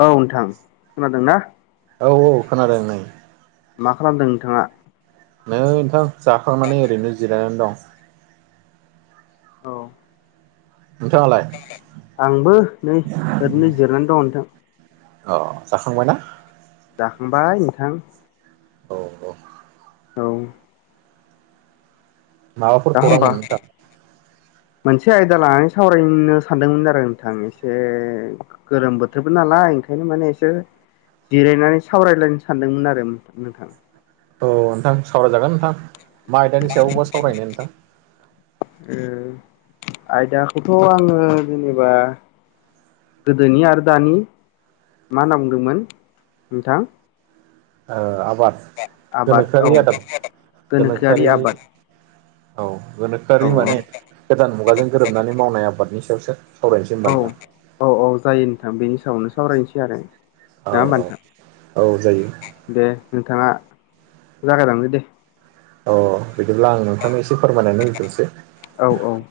औ नोंथां खोनादों ना? औ औ खोनादों नै। मा खालामदों नोंथाङा? नै नोंथां जाखांनानै ओरैनो जिरायनानै दं। औ। नोंथाङालाय आंबो नै ओरैनो जिरनानै दं नोंथां। अ जाखांबाय ना। जाखांबाय नोंथां। औ औ। औ। माबाफोर दा होनबा खौरांमोन नोंथां मोनसे आयदा लानानै सावरायनो सानदोंमोन आरो नोंथां एसे। गोरोम बोथोरबो नालाय ओंखायनो माने एसे। जिरायनानै सावरायलायनो सानदोंमोन आरो नोंथां औ नोंथां सावरायजागोन नोंथां। मा आयदानि सायावबा सावरायनो नोंथां द आयदाखौथ' आङो जेनेबा। गोदोनि आरो दानि मा होनना बुंदोंमोन नोंथां। आबाद आबाद औ गोनोखोआरि आदाद गोनोखोआरि। औ औ गोनोखआरारि माने गोदान मुगाजों गोरोबनानै मावनाय आबादनि सायावसो। सावरायनोसै होनबा औ नोंथां औ औ जायो नोंथां बेनि सायावनो सावरायनोसै आरो। औ ना होमबा नोंथां औ औ जायो। दे नोंथाङा जागायदांदो दे। अ बिदिब्ला आं नोंथांनो एसे फोरमायनानै लाफैनोसै औ औ।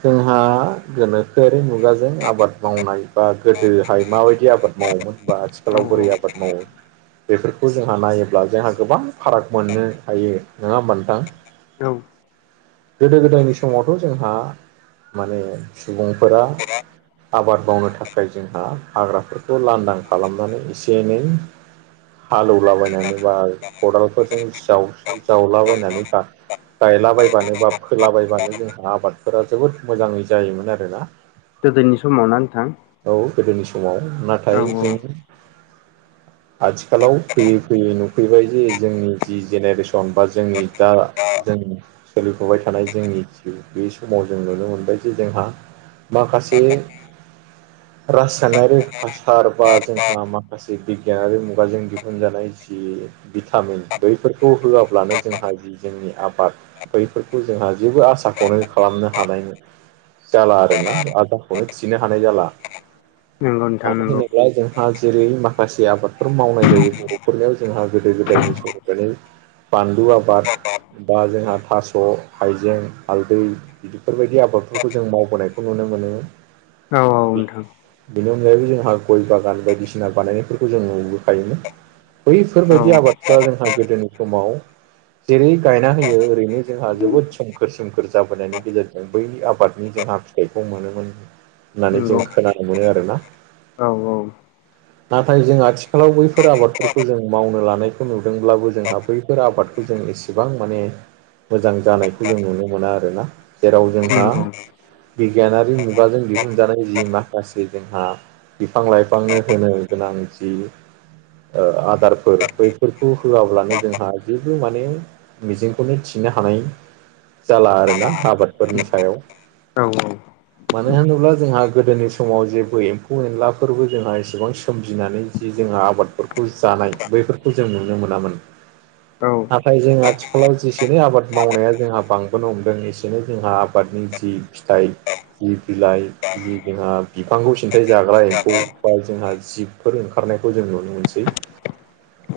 जोंहा गोनोखोआरि मुगाजों आबाद मावनाय बा गोदोहाय माबायदि आबाद मावोमोन। औ आथिखालाव औ बोरै आबाद मावो। बेफोरखौ जोंहा नायोब्ला जोंहा गोबां फाराग मोननो हायो नङा होनबा। औ। गोदो गोदायनि समावथ' जोंहा माने सुबुंफोरा। आबाद मावनो थाखाय जोंहा हाग्राफोरखौ लांदां खालामनानै एसे एनै हालेवलाबायनानै बा खदालफोरजों जाव जावलाबायनानै। गायलाबायबानो बा फोलाबायबानो जोंहा आबादफोरा जोबोद मोजाङै जायोमोन आरोना। गोदोनि समावनो नोंथां। औ गोदोनि समाव औ नाथाय औ जों। आथिखालाव फैयै फैयै नुफैबाय जे जोंनि जि जेनेरेसन बा जोंनि दा जों सोलिफुबाय थानाय जोंनि जिउ बे समाव जों नुनो मोनबाय जे जोंहा। माखासे रासायनारि हासार बा जोंहा माखासे। माखाै बिगियानारि मुगाजों दिहुनजानाय जि भिटामिन बैफोरखौ होआब्लानो जोंहा जि जोंनि आबाद बैफोरखौ जोंहा जेबो आसाखौनो खालामनो हानाय ना जाला आर ना आदाखौनो थिनो हानाय जाला नंगौ नोंथां नंगौ मानसिनोब्लाय हा जेरै माखासे आबादफोर मावनाय जायो। बर'फोरनियाव जोंहा गोदो गोदायनि समावफ्रायनो बानलु आबाद बा जोंहा थास' हाइजें हालदै फोरबायदि आबादफोरखौ जों मावबोनायखौ नुनो मोनो। औ औ नोंथां बेनि अनगायैबो जोंहा गय बागान बायदिसिना बानायनायफोरखौ जों नुबोखायोमोन। औ बैफोरबायदि आबादफ्रा जोंहा गोदोनि समाव जेरै गायना होयो ओरैनो जोंहा जोबोद सोमखोर सोमखोर जाबोनायनि गेजेरजों बैनि आबादनि जोंहा फि गाइगं मोनोमोन होननानै जों नंगौ खोनानो मोनो आरोना। औ औ नाथाय जों आथिखालाव बैफोर आबादफोरखौ जों मावनो लानायखौ नुदोंब्लाबो जोंहा बैफोर आबाद खौ जों इसेबां माने मोजां जानायखौ जों नुनो मोना आरोना जेराव जोंहा नंगौ बिगियानारि मुगाजों दिहुनजानाय जि मा गासै जोंहा बिफां लाइफांनो होनो गोनांथि आदारफोर बैफोरखौ होआब्लानो जोंहा जेबो माने मिजिंखौनो थिनो हानाय जाला आरोना आबादफोरनि सायाव औ औ मानो होनोब्ला जोंहा गोदोनि सम समाव जेबो एम्फौ एनलाफोरबो जोंहा एसेबां सोमजिनानै जि जोंहा आबादफोरखौ जानाय बैफोरखौ जों नुनो मोनामोन। औ। नाथाय जों आथिखालाव जेसेनि आबाद मावनाया जोंहा बांबोनो हमदों एसेनै जोंहा आबादनि जि फिथाइ जि बिलाइ जि जोंहा बिफांखौ सिन्थाइ जाग्रा एम्फौ बा जोंहा जिबफोर ओंखारनायखौ जों नुनो मोनसै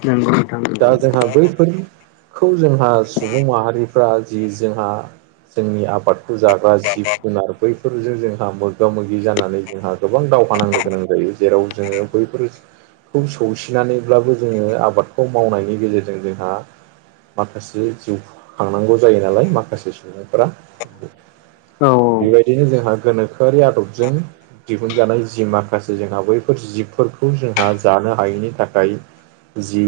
नंगौ नोंथां नंगौ दाजोंहाबो खौ जोंहा सुबुं माहारिफ्रा जि जोंहा जोंनि आबादखौ जाग्रा जिब जुनार बैफोरजों जोंहा मोगा मोगि जानानै जोंहा गोबां दावहा नांनो गोनां जायो जेराव जोङो बैफोर खौ सौसिनानैब्लाबो जोङो आबादखौ मावनायनि गेजेरजों जोंहा माखासे जिउ खांनांगौ जायो नालाय माखासे सुबुंफोरा औ बेबायदिनो जोंहा गोनोखोआरि आदबजों दिहुनजानाय जि माखासे जोंहा बैफोर जिबफोरखौ जोंहा जानो हायैनि थाखाय जि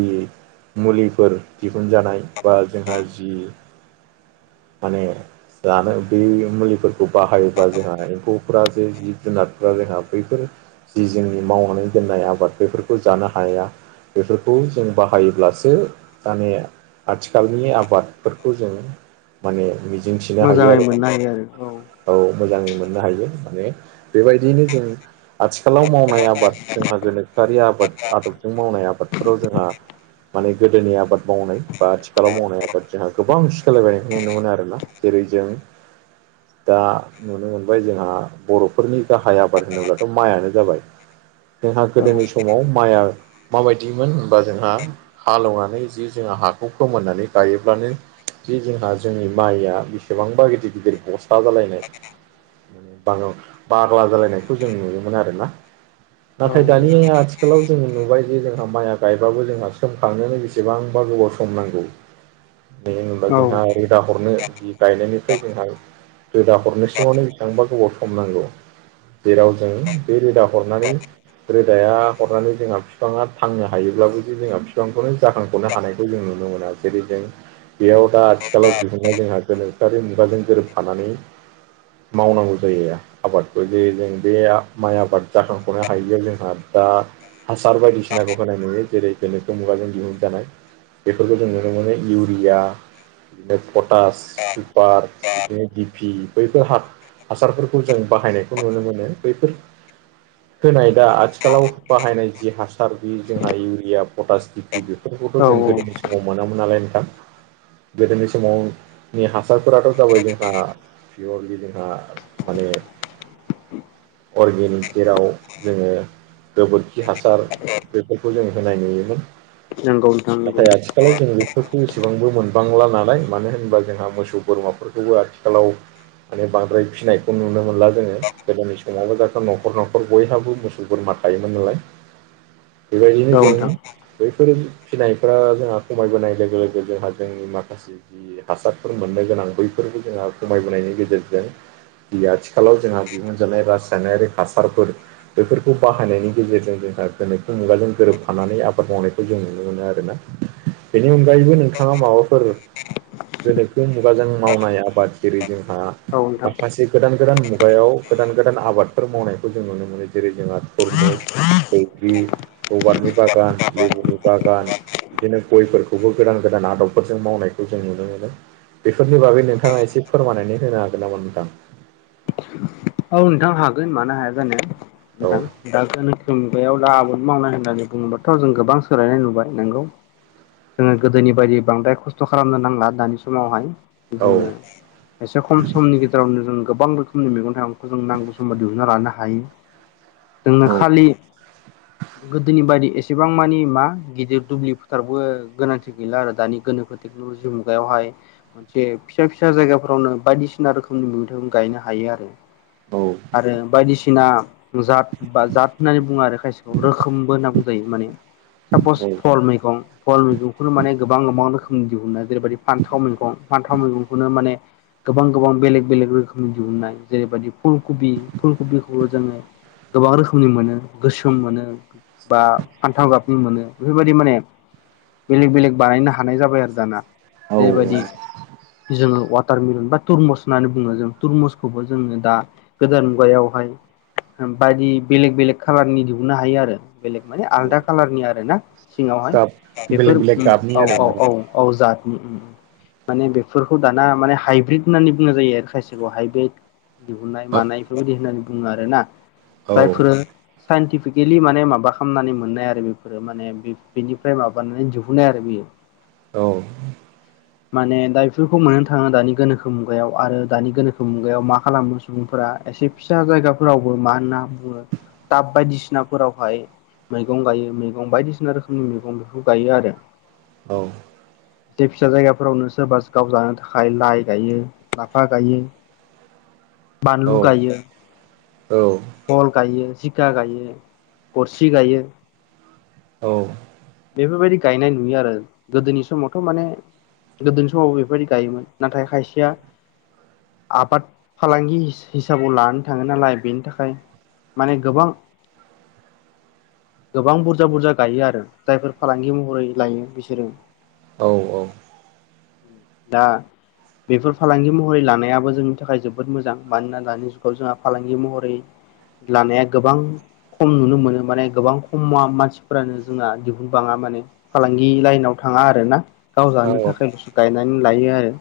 मुलिफोर दिहुनजानाय बा जोंहा जि माने जानो बे मुलिफोरखौ बाहायोबब्ला जोंहा एम्फौ जे जिब जुनार बा जोंहा बैफोर जि जोंनि मावनानै दोननाय आबाद बेफोरखौ जानो हाया। बेफोरखौ जों बाहायोब्लासो माने आथिखालनि आबादफोरखौ जों माने मिजिंथिनो हायो मोजाङै आरोना। मोननो हायो आरो औ मोजाङै मोननो हायो माने बेबायदियैनो जों आथिखालाव मावनाय आबाद जोंहा गोनोखोआरि आबाद आदबजों मावनाय आबादफोराव जोंहा माने गोदोनि आबाद मावनाय बा आथिखालाव मावनाय आबाद जोंहा गोबांखोलायबायनायखौ नुनो मोनो आरोना जेरै जों दा नुनो मोनबाय जोंहा बरफ फोरफोरनि गाहाय आबाद होनोब्लाथ' माइआनो जाबाय जोंहा औ गोदोनि समाव माइआ माबायदिमोन होमबा जोंहा हालेवनानै जि जोंहा हाखौ फोमोननानै गायोब्लानो जि जोंहा जोंनि माइया बेसेबांबा गिदिर गिदिर बस्ला जालायनाय ब बाग्ला जालायनायखौ जों नुयोमोन आरोना औ नाथाय दानिया आथिखालाव जोङो नुबाय जे जोंहा माइया गायबाबो जोंहा सोमखांनो बेसेबांबा गोबाव सम नांगौ। होनबा औ जोंहा रोदा हरनो जि गायनायनिफ्राय जोंहा रोदा हरनो सिङावनो बेसेबांबा गोबाव सम नांगौ जेराव जों बे रोदा हरनानै रोदाया हरनानै जोंहा बिफाङा थांनो हायोब्लाबो जे जोंहा बिफांखौनो जाखांफ'नो हानाय खौ जों नुनो मोना जेरै जों बेयाव दा आथिखालाव दिहुननाय जोंहा गोनखोआारि मुगाजों गोरोबफानानै मावनांगौ जायो आबादखौ जे जों बे माइ आबाद जाखांख'नो हायैयाव जोंहा दा हासार बायदिसिनाखौ होनाय नुयो जेरै बेनोथ मुगाजों दिहुन जानाय बेफोरखौ जों नुनो मोनो इउरिया बिदिनो पटास सुपार बिदिनो दिपि बैफोर हा हासारफोरखौ जों बाहायनायखौ नुनो मोनो बैफोर होनाय दा आथिखालाव बाहायनाय जि हासार बे जोंहा इउरिया पटास दिपिबो औ बेफोरखौथ' जों गोदोनि समाव मोनामोन नालाय नोंथां गोदोनि समाव नि हासारफोराथ' जाबाय जोंहा पियरलि जोंहा माने अर्गेनिक जेराव जोङो गोबोरखि हासार बेफोरखौ जों होनाय नुयोमोन। नंगौ नोंथां नंगौ नाथाय आथिखालाव जों बेफोरखौ एसेबांबो मोनबांला नालाय मानो होनोबा जोंहा मोसौ बोरमाफोरखौबो आथिखाल आथिखालाव माने बांद्राय फिसिनायखौ नुनो मोन मोनला जोङो गोदोनि समावबो दाथ' न'खर न'खर बयहाबो मोसौ बोरमा थायोमोन नालाय बेबायदिनो औ जोङो नोंथां बैफोर फिनायफोरा जोंहा खमायबोनाय लोगो लोगो जोंहा जोंनि माखासे जि हासारफोर मोननो गोनां बैफोरबो जोंहा खमायबोनायनि गेजेरजों जि आ थि आथिखालाव जोंहा दिहुनजानाय रासायनारि हासारफोर बेफोरखौ बाहायनायनि गेजेरजों जोंहा गोनोखो मुगाजों गोरोबफानानै आबाद मावनायखौ जों नुनो मोनो आरोना बेनि अनगायैबो नोंथाङा माबाफोर गोनोखो मुगाजों मावनाय आबादगिरि जोंहा औ नोंथां माखासे गोदान गोदान मुगायाव गोदान गोदान आबादफोर मावनायखौ जों नुनो मोनो जेरै जोंहा थुरमुस बैग्रि रबारनि बागान लेबुनि बागान बिदिनो गयफोरखौबो गोदान गोदान आदबफोरजों मावनायखौ जों नुनो मोनो। बेफोरनि बागै नोंथाङा एसे फोरमायनानै होनो हागोन नामा नोंथां? औ नोंथां हागोन मानो हाया जानो नोंथां। दा गोनोखो मुगायाव दा आबाद मावनाय होननानै बुङोबाथ' जों गोबां सोलायनाय नुबाय नोंगौ जोङो गोदोनि बायदि बांद्राय खस्थ' खालामनो नांला दानि समावहाय औ जोङो एसे खम समनि गेजेरावनो जों गोबां रोखोमनि मैगं थाइगं खौ जों नांगौ समाव दिहुनना लानो हायो। जोंनो औ खालि गोदोनि बायदि एसे एसेबां मानि मा गिदिर दुब्लि फोथारबो गोनांथि गैला आरो दानि गोनोखो [unintelligible] मुगायावहाय मोनसे फिसा फिसा जायगाफोरावनो बायदिसिना रोखोमनि मैगं गायनो हायो आरो। औ आरो बायदिसिना जात बा जाद होननानै बुङो आरो खायसेखौ रोखोमबो होनना बुंजायो माने सापस औ फल मैगं फल मैगंखौनो माने गोबां गोबां रोखोमनि दिहुनो जेरैबायदि फान्थाव मैगं फान्थाव मैगंखौनो माने गोबां गोबां बेलेग बेलेग रोखोमनि दिहुननाय जेरैबायदि फुलकबि फुलकबिखौ जोङो गोबां रोखोमनि मोनो गोसोम मोनो बा फान्थाव गाबनि मोनो बेफोरबायदि माने बेलेग बेलेग बानायनो हानाय जाबाय आरो दाना औ जेरैबायदि जोङो वाटार मिलन बा तटुरमुस होन्नानै बुङो जों थुरमुसखौबो जोङो दा गोदान मुगायावहाय बायदि बेलेग बेलेग खाालारनि दिहुननो हायो आरो। बेलेग माने औ आलदा कालारनि आर ना सिङावहाय गाब बेलेग बेफोर बेलेग गाबनि औ औ आरोना औ औजादनि माने बेफोरखौ दाना माने हाइब्रिद होननानै बुंनाय जायो आरो खायसेखौ हाइब्रिद गुनाय औ मानाय बेफोरबायाददि होननानै बुङो आर ना औ जायफोर साइन्टिफिकेलि माने माबा खालामनानै मोननाय आरो बेफोरो माने बेनिफ्राय माबानानै दिहुननाय आरो बेयो औ माने दा बेफोरखौ मोननो थाङो दानि गोनोखो मुगायाव आरो दानि गोनोखो मुगायाव मा खालामो। सुबुंफोरा एसे फिसा जायगाफोरावबो मा होनना बुङो टाब बायदिसिनाफोरावहाय मैगं गायो मैगं बायदिसिना रोखोमनि मैगं बेखौ गायो आरो। औ। फिसा फिसा जायगाफोरावनो सोरबा गाव जानो थाखाय लाइ गायो लाफा गायो। औ बानदलु गाययो औ फल गायो जिखा गायो गरसि गायो औ बेफोरबायदि गायनाय नुयो आरो गोदोनि समावथ' माने गोदोनि समावबो बेफोरदि गायोमोन नाथाय खायसेया आबाद फालांगि हि हिसाबाव लानो थाङो नालाय बेनि थाखाय माने गोबां गोबां बुरजा बुरजा गायो आरो जायफोर फालांगि महरै लायो बिसोरो औ औ दा बेफोर फालांगि महरै लानायाबो जोंनि थाखाय जोबोद मोजां। मानोना दानि जुगाव जोंहा फालांगि महरै लानाया गोबां खम नुनो मोनो माने गोबां खमा मानसिफोरानो जोंना दिहुनबाङा माने फालांगि लाइनाव थाङा आरो ना गाव जानो थाखाय बुस्थु गायनानै लायो आरो।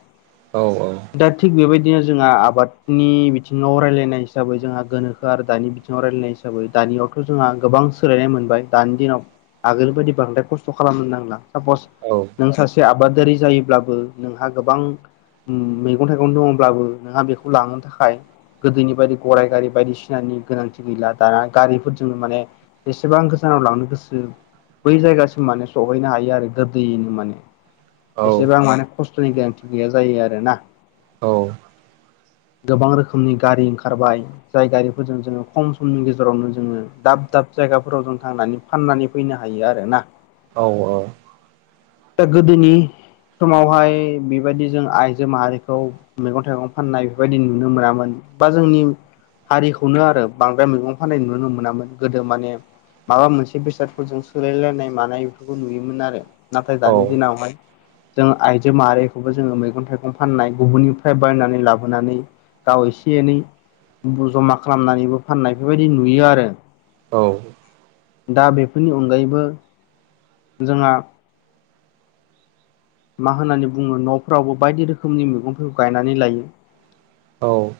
औ औ। दा थिग बेबायदिनो जोंहा आबाद नि बिथिङाव रायजलायनाय हिसाबै जोंहा गोनोखो आरो दानि बिथिङाव रायज्लायनाय हिसाबै दानियाव थ' जोंहा गोबां सोलायनाय मोनबाय दानि दिनाव आगोल बायदि बांद्राय खस्थ' खालामनो नांला सापस औ नों सासे आबादारि जायोब्लाबो नोंहा गोबां ओम मैगं थाइगं दंब्लाबो नोंहा बेखौ लांनो थाखाय गोदोनि बायदि गराइ गारि बायदिसिनानि गोनांथि गैला दाना गारिफोरजों माने एसेबां गोजानाव लांनो गोसो बै जायगासिम माने सहैनो हायो आरो गोदैयैनो माने एसेबां माने खस्थ'नि गोनांथि गैया जायो आरोना। औ गोबां रोखोमनि गारि ओंखारबाय। जायगारिफोरजों जोङो खम समनि गेजेरावनो जोङो दाब दाब जायगाफोराव जों थांनानै फाननानै फैनो हायो आरो ना। औ औ दा गोदोनि समावहाय बेबायदि जों आइजो माहारिखौ मैगं थाइगं फाननाय बेबायदि नुनो मोनामोन बा जोंनि हारिखौनो आरो बांद्राय मैगं फाननाय नुनो मोनामोन गोदो माने माबा मोनसे बेसादफोरजों सोलायलायनाय मानाय बेफोरखौ नुयोमोन आरो। नाथाय दानि दिनाव जों आइजो माहारिखौबो जोङो मैगं थाइगं फाननाय गुबुननिफ्राय बायनानै लाबो बोनानै गाव एसे एनै जमा खालामनानैबो फाननायफोरबायदि नुयो आरो। औ दा बेफोरनि अनगायैबो जोंहा मा होननानै बुङो न'फ्रावबो बायदि रोखोमनि मैगंफोरखौ गायनानै लायो। औ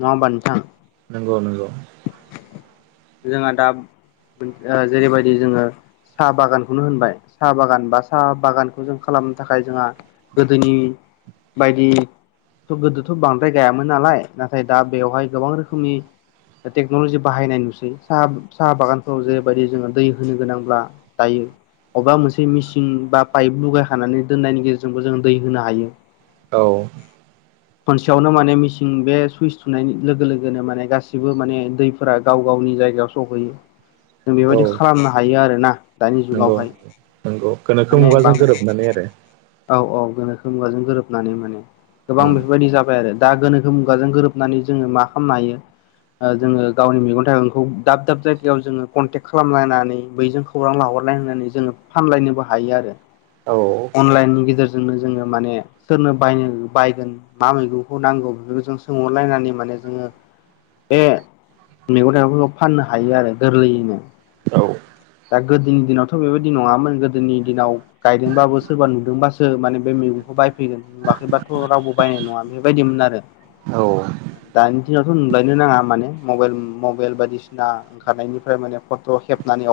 नङा होमबा नोंथां? नंगौ नंगौ जोंहा दा जेरैबायदि जोङो साहा बागानखौनो होनबाय साहा बागान बा साहा बागानखौ जों खालामनो थाखाय जोंहा गोदोनि बायदिथ' गोदोथ' बांद्राय गायामोन नालाय। नाथाय दा बेवहाय गोबां रोखोमनि टेक्न'लजि बाहायनाय नुसै साहा साहा बागानफोराव जेरैबायदि जोङो दै होनो गोनांब्ला जायो अबेबा मोनसे मेचिन बा पाइप लुगायखानानै दोननायनि गेजेरजोंबो जोङो दै होनो हायो। औ खनसेयावनो माने मिसिं बे सुइस थुनाय लोगो लोगोनो माने गासिबो माने दैफोरा गाव गावनि जायगायाव सहैयो जों औ बेबायदि खालामनो हायो आरो ना दानि नंगौ जुगावहाय नंगौ गोनोखो माने बां मुगाजों गोरोबनानै आरो औ औ गोनोखो मुगाजों गोरोबनानै माने गोबां उम बेफोरबायदि जाबाय आरो दा गोनोखो मुगाजों गोरोब हाबनानै जोङो मा खालामनो हायो ओ जोङो गावनि मेग थाइगंखौ दाब दाब जायगायाव जोङो कनटेक् खालामलायनानै बैजों खौरां लाहरनाय होननानै जोङो फानलायनोबो हायो आरो। अनलाइननि गेजेरजोंनो जोङो माने सोरनो बायनो बायगोन मा मैगंखौ नांगौ बेफोरखौ जों सोंहरलायनानै माने जोङो बे मैगं थाइगंफोरखौ फाननो हायो आरो गोरलैयैनो। औ दा गोदोनि दिनावथ' बेबायदि नङामोन गोदोनि दिनाव गायदोंबाबो सोरबा नुदोंबासो माने बे मैगंखौ बायफैगोन नुवाखैबाथ' रावबो बायनाय नङा बेबायदिमोन आरो औ दानि दिनावथ' नुलायनो नाङा माने मबाइल मबाइल बायदिसिना ओंखारनायनिफ्राय माने फट' खेबनानै